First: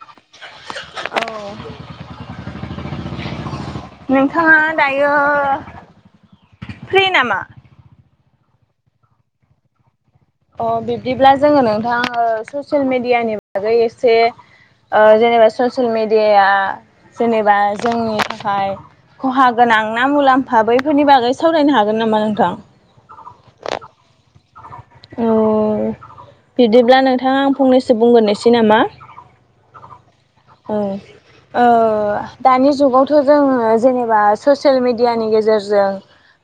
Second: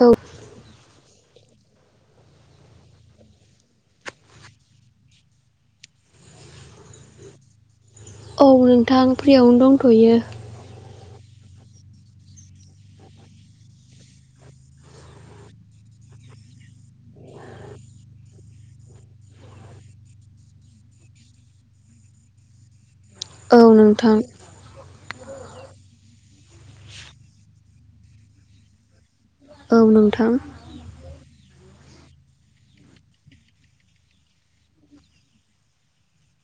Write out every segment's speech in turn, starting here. औ औ [inaudible] नोंथाङा दायो फ्रि नामा औ नोंथां फ्रियावनो दंथयो अ बिब्दिब्ला जोङो नोंथा ओ ससियेल मेडियानि बागै एसे ओ जेनेबा ससियेल मेडियाया जेनेबा जोंनि थाखाय खहा गोनां ना मुलाम्फा बैफोरनि बागै सावरायनो हागोन नामा नोंथां औ नोंथां औ बिदिब्ला नोंथाङा आं फंनैसो बुंग्रोनोसै नामा औ नोंथां औ ओ दानि जुगावथ जोङो जेनेबा ससियेल मेडियानि गेजेरजों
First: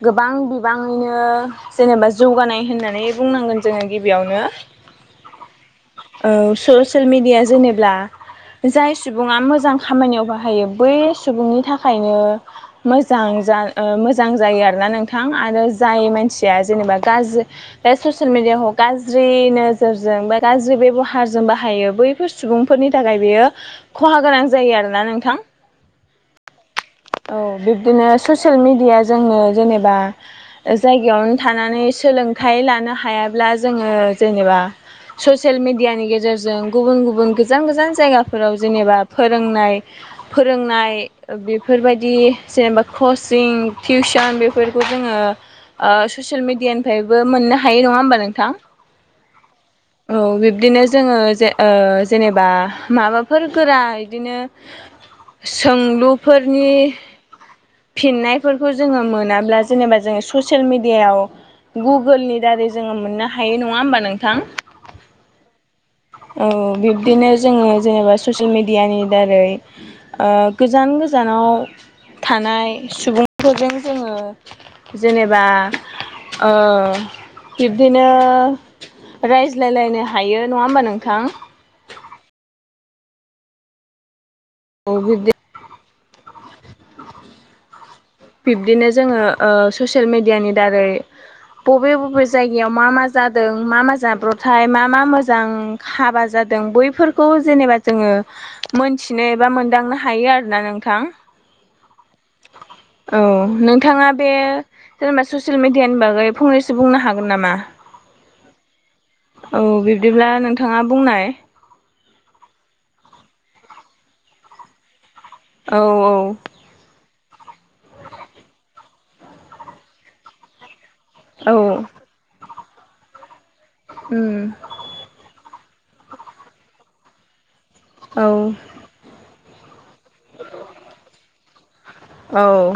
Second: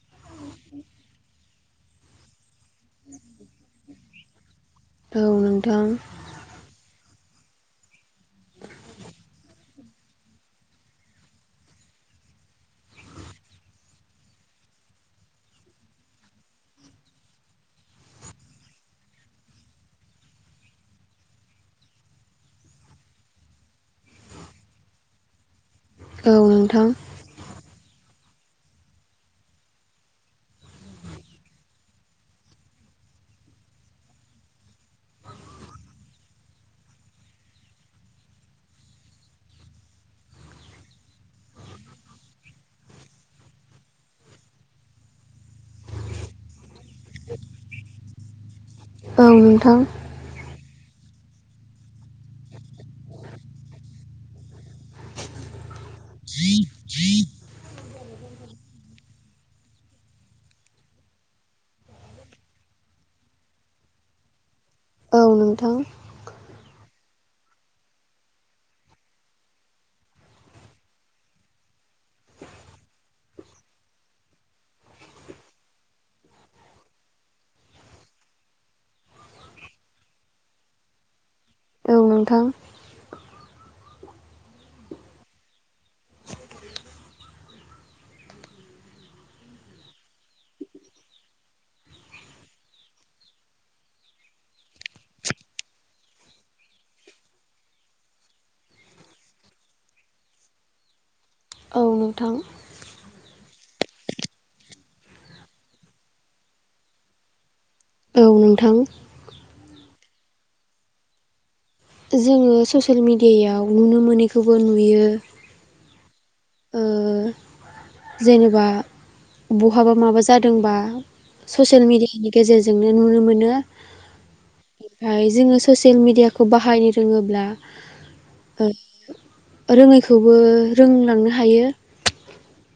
गोबां बिबाङैनो जेनेबा जौगानाय होननानै बुंनांगोन जोङो गिबियावनो औ ससियेल मिडिया जेनेब्ला जाय सुबुङा मोजां खामानियाव बाहायो बै सुबुंनि थाखायनो मोजां जा ओ मोजां जायो आरोना नोंथां आरो जाय मानसिया जेनेबा गाज्रि बे ससियेल मिडियाखौ गाज्रि नोजोरजों बे गाज्रि बेबहारजों बाहायो बैफोर सुबुंफोर नि थाखाय बेयो खहा गोनां जायो आरोना नोंथां औ नोंथां औ बिब्दिनो ससियेल मिडिया जोंनो जेनेबा जायगायावनो थानानै सोलों थाइ लानो हायाब्ला जोङो जेनेबा ससियेल मिडियानि गेजेरजों गुबुन गुबुन गोजान गोजान जायगाफोराव जेनेबा फोरोंनाय फोरोंनाय बेफोरबायदि जेनेबा कचिं टिउसन बेफोरखौ जों ङो ओ ससियेल मिडियानिफायबो मोननो हायो नङा होमबा नोंथां औ नोंथां बिदिनो जोङो जे ओ जेनेबा माबाफोर गोरा बिदिनो सोंलुफोरनि फिननायफोरखौ जोङो मोनाब्ला जेनेबा जोङो ससियेल मिडियायाव गुगोलनि दारै जोङो मोननो हायो नङा होमबा नोंथां औ नोंथां औ बिब्दिनो जोङो जेनेबा ससियेल मेडियानि दारै ओ गोजान गोजान नाव थानाय सुबुंफोरजों जोङो जेनेबा ओ बिब्दिनो रायज्लायलायनो हायो नङा होमबा नोंथां औ नोंथां औ बिदि बिब्दिनो जोङो ओ ससियेल मेडियानि दारै बबे बबे जायगायाव मा मा जादों मा मा जाब्र'थाय मा मा मोजां हाबा जादों बैफोरखौ जेनेबा जोङो मोनथिनो एबा मोनदांनो हायो आरोना नोंथां औ नोंथां औ नोंथाङा बे जेनेबा ससियेल मिडियानि बागै फंनैसो बुंनो हागोन नामा औ नोंथां बिदिब्ला नोंथाङा बुंनाय जोङो ससियेल मिडियायाव नुनो मोनैखौबो नुयो औ औ ओ जेनेबा बहाबा माबा जादोंबा औ ससियेल मिडियानि गेजेरजोंनो नुनो मोनो उम ओमफ्राय जोंङो ससियेल मिडियाखौ बाहायनो रोङोब्ला औ ओ रोङैखौबो रोंलांनो हायो औ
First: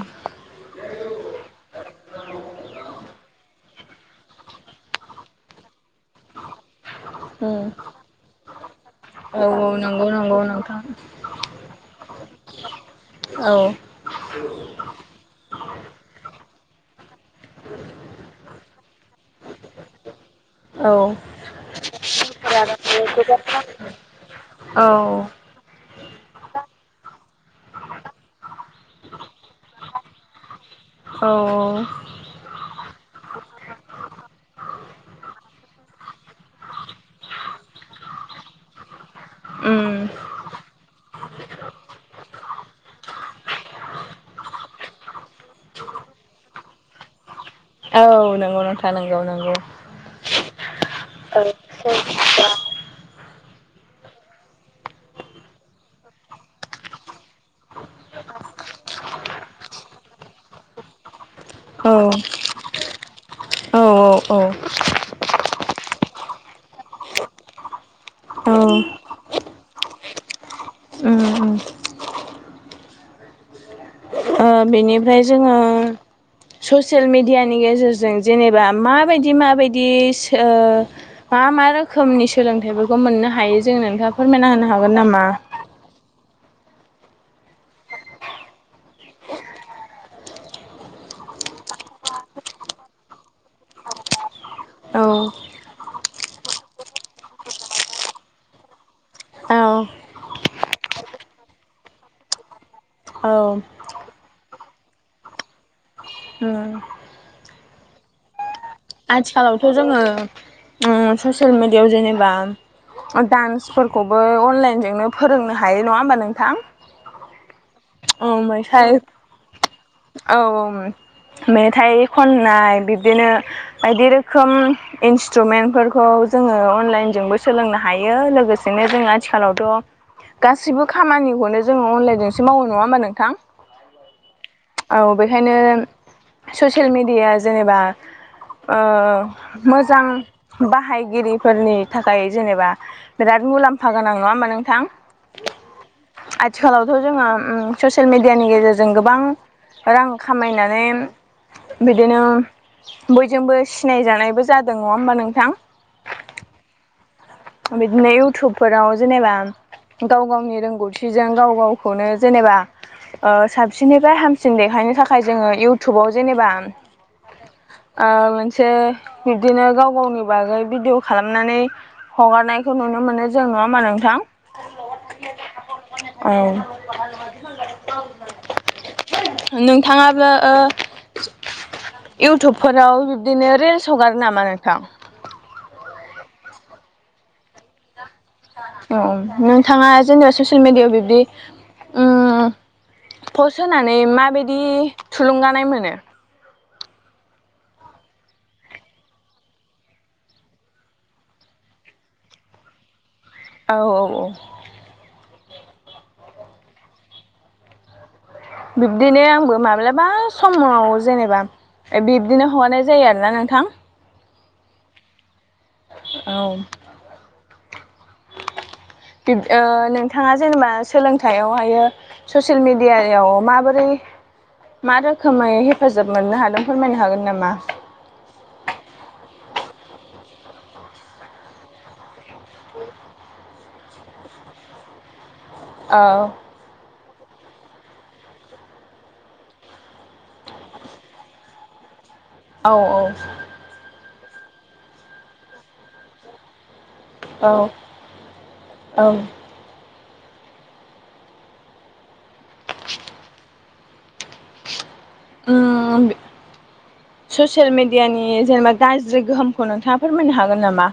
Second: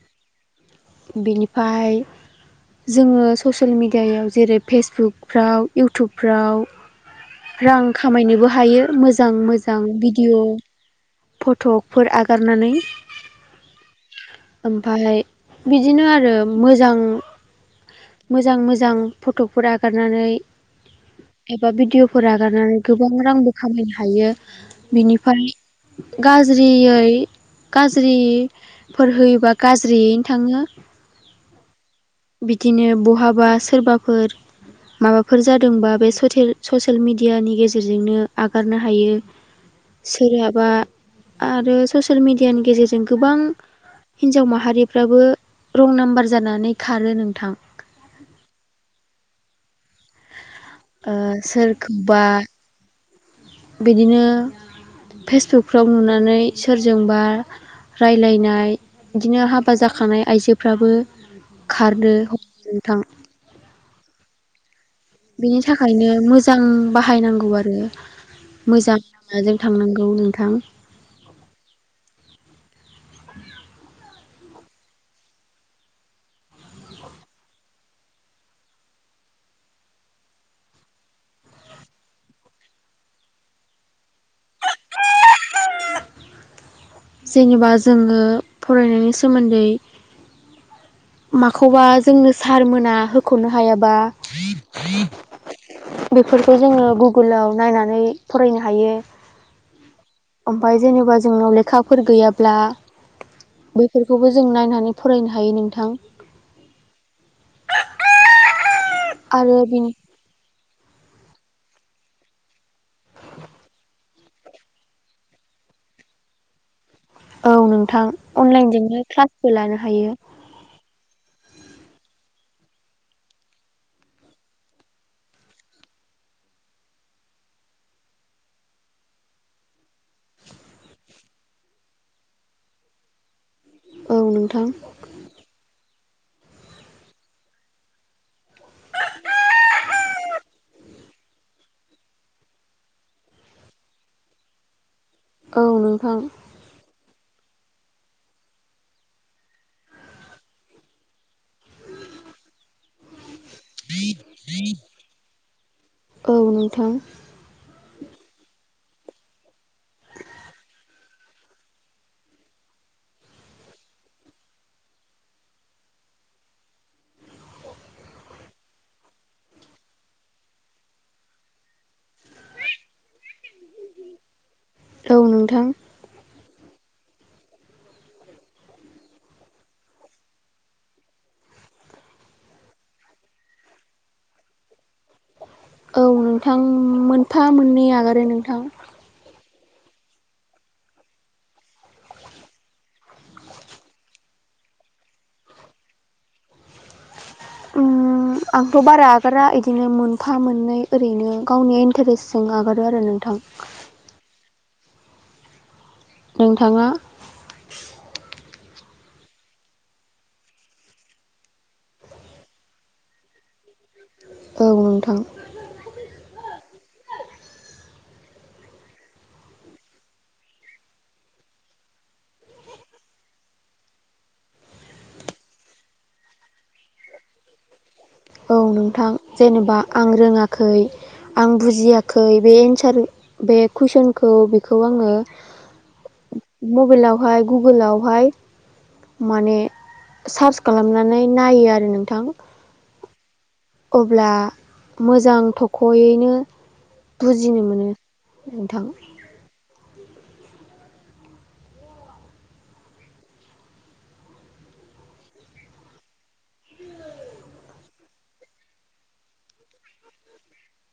बिनिफाय जोङो ससियेल मिडियायाव जेरै फेसबुकफ्राव उम इउटुबफ्राव रां खामायनोबो हायो औ मोजां मोजां नंगौ नंगौ भिडिय' नोंथां फट'फोर आगारनानै औ ओमफाय बिदिनो आरो मोजां मोजां मोजां फट'फोर आगारनानै औ एबा भिडिअफोर आगारनानै गोबां रांबो खामायनो हायो औ बिनिफाय गाज्रियै गाज्रिफोर होयोबा गाज्रियैनो थाङो औ बिदिनो बहाबा सोरबाफोर माबाफोर जादोंबा बे सथेल ससियेल मिडियानि गेजेरजोंनो आगारनो हायो उम सोरहाबा आरो ससियेल मिडियानि गेजेरजों गोबां हिनजाव माहारिफ्राबो रं नाम्बार जानानै खारो नोंथां औ नंगौ नोंथा नंगौ नंगौ ओ सोरखौबा [unintelligible] बिदिनो फेसबुकफ्राव नुनानै सोरजोंबा रायलायनाय बिदिनो हाबा जाखानाय आइजोफ्राबो खारदो ह नोंथां औ औ बेनि थाखायनो मोजां बाहायनांगौ आरो उम मोजां लामाजों थांनांगौ गौनौ नोंथां उम उम ओ बेनिफ्राय जोङो ससियेल मिडियानि गेजेरजों जेनेबा माबायदि माबायदि सो ओ मा मा रोखोमनि सोलोंथाइफोरखौ मोननो हायो जों नोंथाङा फोरमायना होनो हागोन नामा [inaudible] जेनेबा जोङो फरायनायनि सोमोन्दै माखौबा जोंनो सारमोना होख'नो हायाबा औ बेफोरखौ जोङो गुगोलाव नायनानै फरायनो हायो औ ओमफाय जेनेबा जोंनाव लेखाफोर गैयाब्ला औ बेैफोरखौबो जों नायनानै फरायनो हायो नोंथां उम आरो आथिखालावथ' बिनि जोङो ओ ससियेल मिडियायाव जेनेबा ओ दडान्सफोरखौबो अनलाइनजोंनो फोरोंनो हायो नङा होमबा नोंथां औ नोंथां औ मै साय अनलाइनजोंनो क्लासबो लानो हायो औ औ मेथाइ खननाय बिब्दिनो बायदि रोखोम इन्सट्रुमेन्टफोरखौ जों ङो अनलाइनजोंबो सोलोंनो हायो लोगोसेनो जों आथिखालावथ' गासिबो खामानिखौनो जोंङो अनलाइनजों एसे मावो नंङा होमबा नोंथां? औ नोंथां औ बेखायनो ससियेल मिडियाया जेनेबा ओ मोजां बाहाय गिरिफोरनि थाखाय जेनेबा बिराद मुलाम्फा गोनां नंङा होमबा नोंथां? औ नोंथां। जोंङो उम ससियेल मिडियानि गेजेरजों गोबां रां खामायनानै बिदिनो बयजोंबो सिनायजानायबो जादों नंङा होमबा नोंथां? औ नोंथां। बिदिनो इउटुबफोराव जेनेबा गाव गावनि रोंगौथिजों गाव गावखौनो जेनेबा साबसिननिफ्राय ओ हामसिन देखाय बेनि थाखाय जोंङो इउटुबाव जेनेबा [inaudible] ओ मोनसे बिब्दिनो गाव गावनि बागै भिडिअ' खालामनानै हगारनायखौ नुनो मोनो जों नंङा होमबा नोंथां? औ नोंथां औ [unintelligible] नोंथांङाबो ओ इउटुबफोराव बिब्दिनो रिल्स हगारो नामा नोंथां? औ नोंथां मोनफा मोननै आगार औ नोंथांङा जेनेबा ससियेल मिडियायाव बिब्दि उम पस्ट होनानै माबायदि थुलुंगानाय मोनो? उम उम आंथ' बारा आगारा बिदिनो मोनफा मोननै ओरैनो गावनि इन्टारेस्टजों आगारो आरो नों औ औ औ नोंथांङा? बिब्दिनो आंबो माब्लाबा समाव जेनेबा बिब्दिनो हगारनाय जायो आरोना नोंथां। औ नोंथां। औ [inaudible] बिब नोंथांङा जेनेबा सोलोंथाइयावबो ससियेल मिडियायाव माबोरै मा रोखोमै हेफाजाब मोननो हादों फोरमायनो हागोन नामा? औ नोंथां जेनेबा आं रोंङाखै आं बुजियाखै बे एन्सार बे कुइसनखौ बेखौ आंङो औ मबाइलआव हाय गुगोल आावहाय माने सार्च खालामनानै नायो आरो नों औ औ अब्ला मोजां थख'यैनो औ बुजिनो मोनो नोंथां। औ उम ससियेल मिडियानि जेनेबा गाज्रि गोहोमखौ नोंथांङा फोरमायनो हागोन नामा?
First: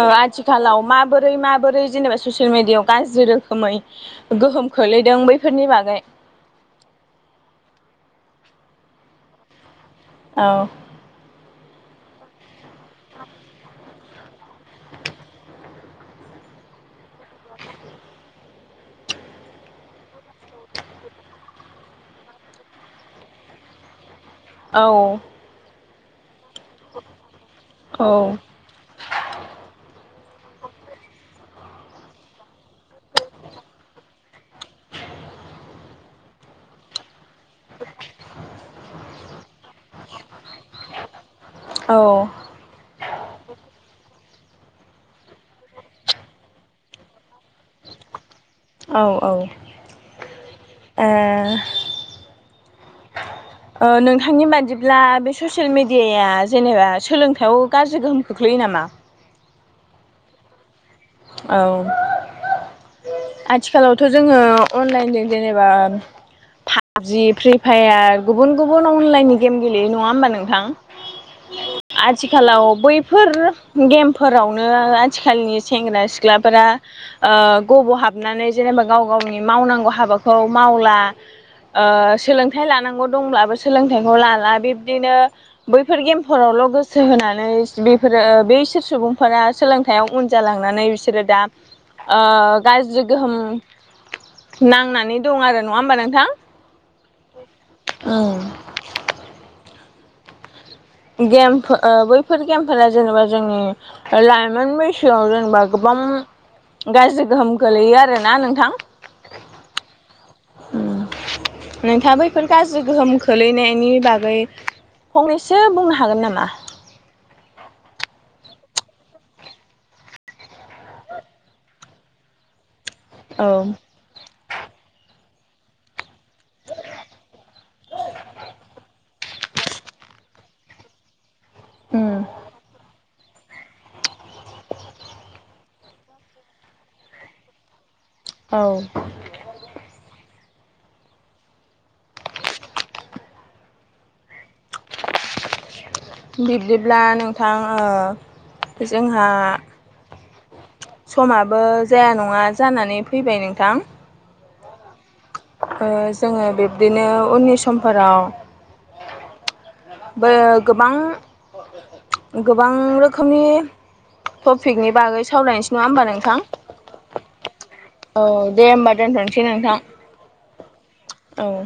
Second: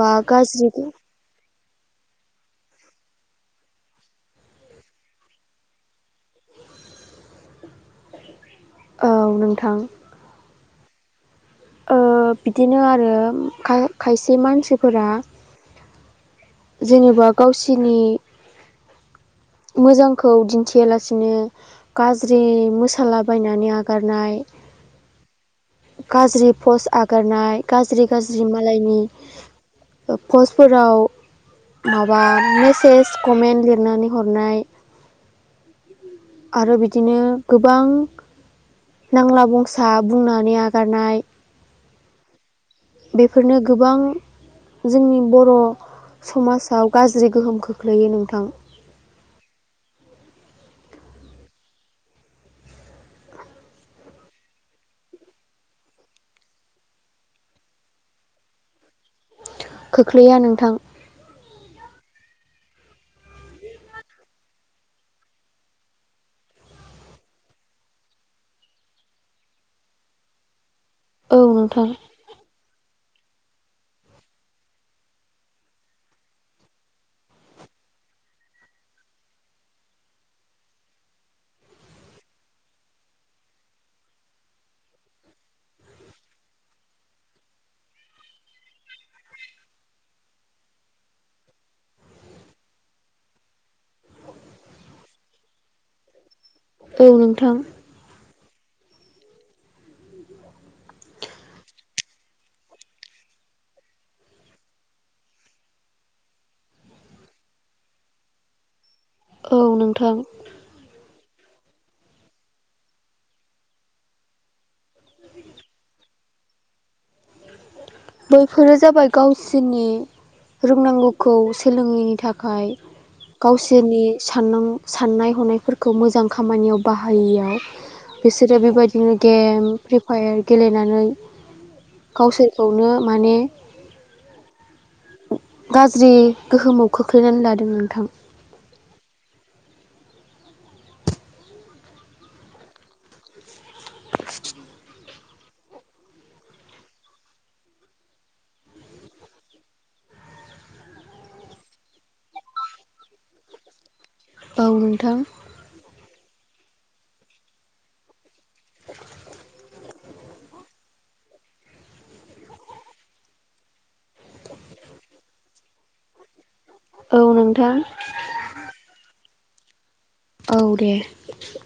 ओ गाज्रि आथिखालाव औ माबोरै माबोरै ब्रै जेबा ससियेल मिडियायाव गाज्रि रोखोमै गोहोम खख्लैदों बैफोरनि बागै [inaudible] औ नोंथां। औ ओ बिदिनो आरो खा-खायसे मानसिफोरा जेनेबा गावसिनि मोजांखौ दिन्थियालासिनो गाज्रि मोसाला बायनानै आगारनाय औ गाज्रि पस आगारनाय औ गाज्रि-गाज्रि मालायनि पस्टफोराव माबा मेसेज कमेन्ट लिरनानै हरनाय आरो बिदिनो गोबां नांला बंसा बुंनानै आगारनाय औ बेफोरनो गोबां जोंनि बर' समाजाव गाज्रि गोहोम खोख्लैयो नोंथां औ औ ए [unintelligible] ओ नोंथांनि बादिब्ला बे ससियेल मेडियाया जेनेबा सोलोंथाइयाव गाज्रि गोहोम खोख्लैयो नामा खोख्लैया नोंथां औ आथिखालावथ' जोङो अनलाइनजों जेनेबा पाबजि फ्रि फायार गुबुन गुबुन अनलाइननि गेम गेलेयो नङा होमबा नोंथां औ नोंथां आथिखालाव बै बैफोर गेम फोरावनो आथिखालनि सेंग्रा सिख्लाफोरा ओ गब' हा हाबनानै जेनेबा गाव गावनि मावनांगौ हाबाखौ मावला ओ सोलोंथाइ लानांगौ दंब्लाबो सोलोंथाइखौ लाला बिब्दिनो बैफोर गेमफोरावल' गोसो होनानै बेफोरो बेैसोर सुबुंफोरा सोलोंथाइयाव उन जालांनानै बिसोरो दा ओ गाज्रि गोहोम नांनानै दं आरो नङा होमबा नोंथां औ नोंथां गेम ओ बैफोर गेमफोरा जेनेबा जोंनि लाइमोन बैसोआव जेनेबा गोबां उम गाज्रि गोहोम गोलैयो आरोना नोंथां औ नोंथां उम नोंथांङा बैफोर गाज्रि गोहोम खोलैनायनि बागै फंनैसो बुंनो हागोन नामा बेफोरो जाबाय गावसोरनि रोंनांगौखौ सोलोङैनि थाखाय औ गावसोरनि सानां साननाय हनायफोरखौ मोजां खामानियाव बाहायियाव बिसोरो बेबायदिनो गेम फ्रि फायार गेलेनानै गावसोरखौनो माने गाज्रि गोहोमाव खोख्लैनानै लादों नोंथां औ [unintelligible] बिब्दिब्ला नोंथां ओ जोंहा समाबो जाया नङा जानानै फैबाय नोंथां औ नोंथां ओ जोङो बिब्दिनो उननि समफोराव बो गोबां गोबां रोखोमनि टपिकनि बागै सावलायनोसै नङा होमबा नोंथां औ नोंथां औ दे होमबा दोनथ'सै नोंथां औ दे औ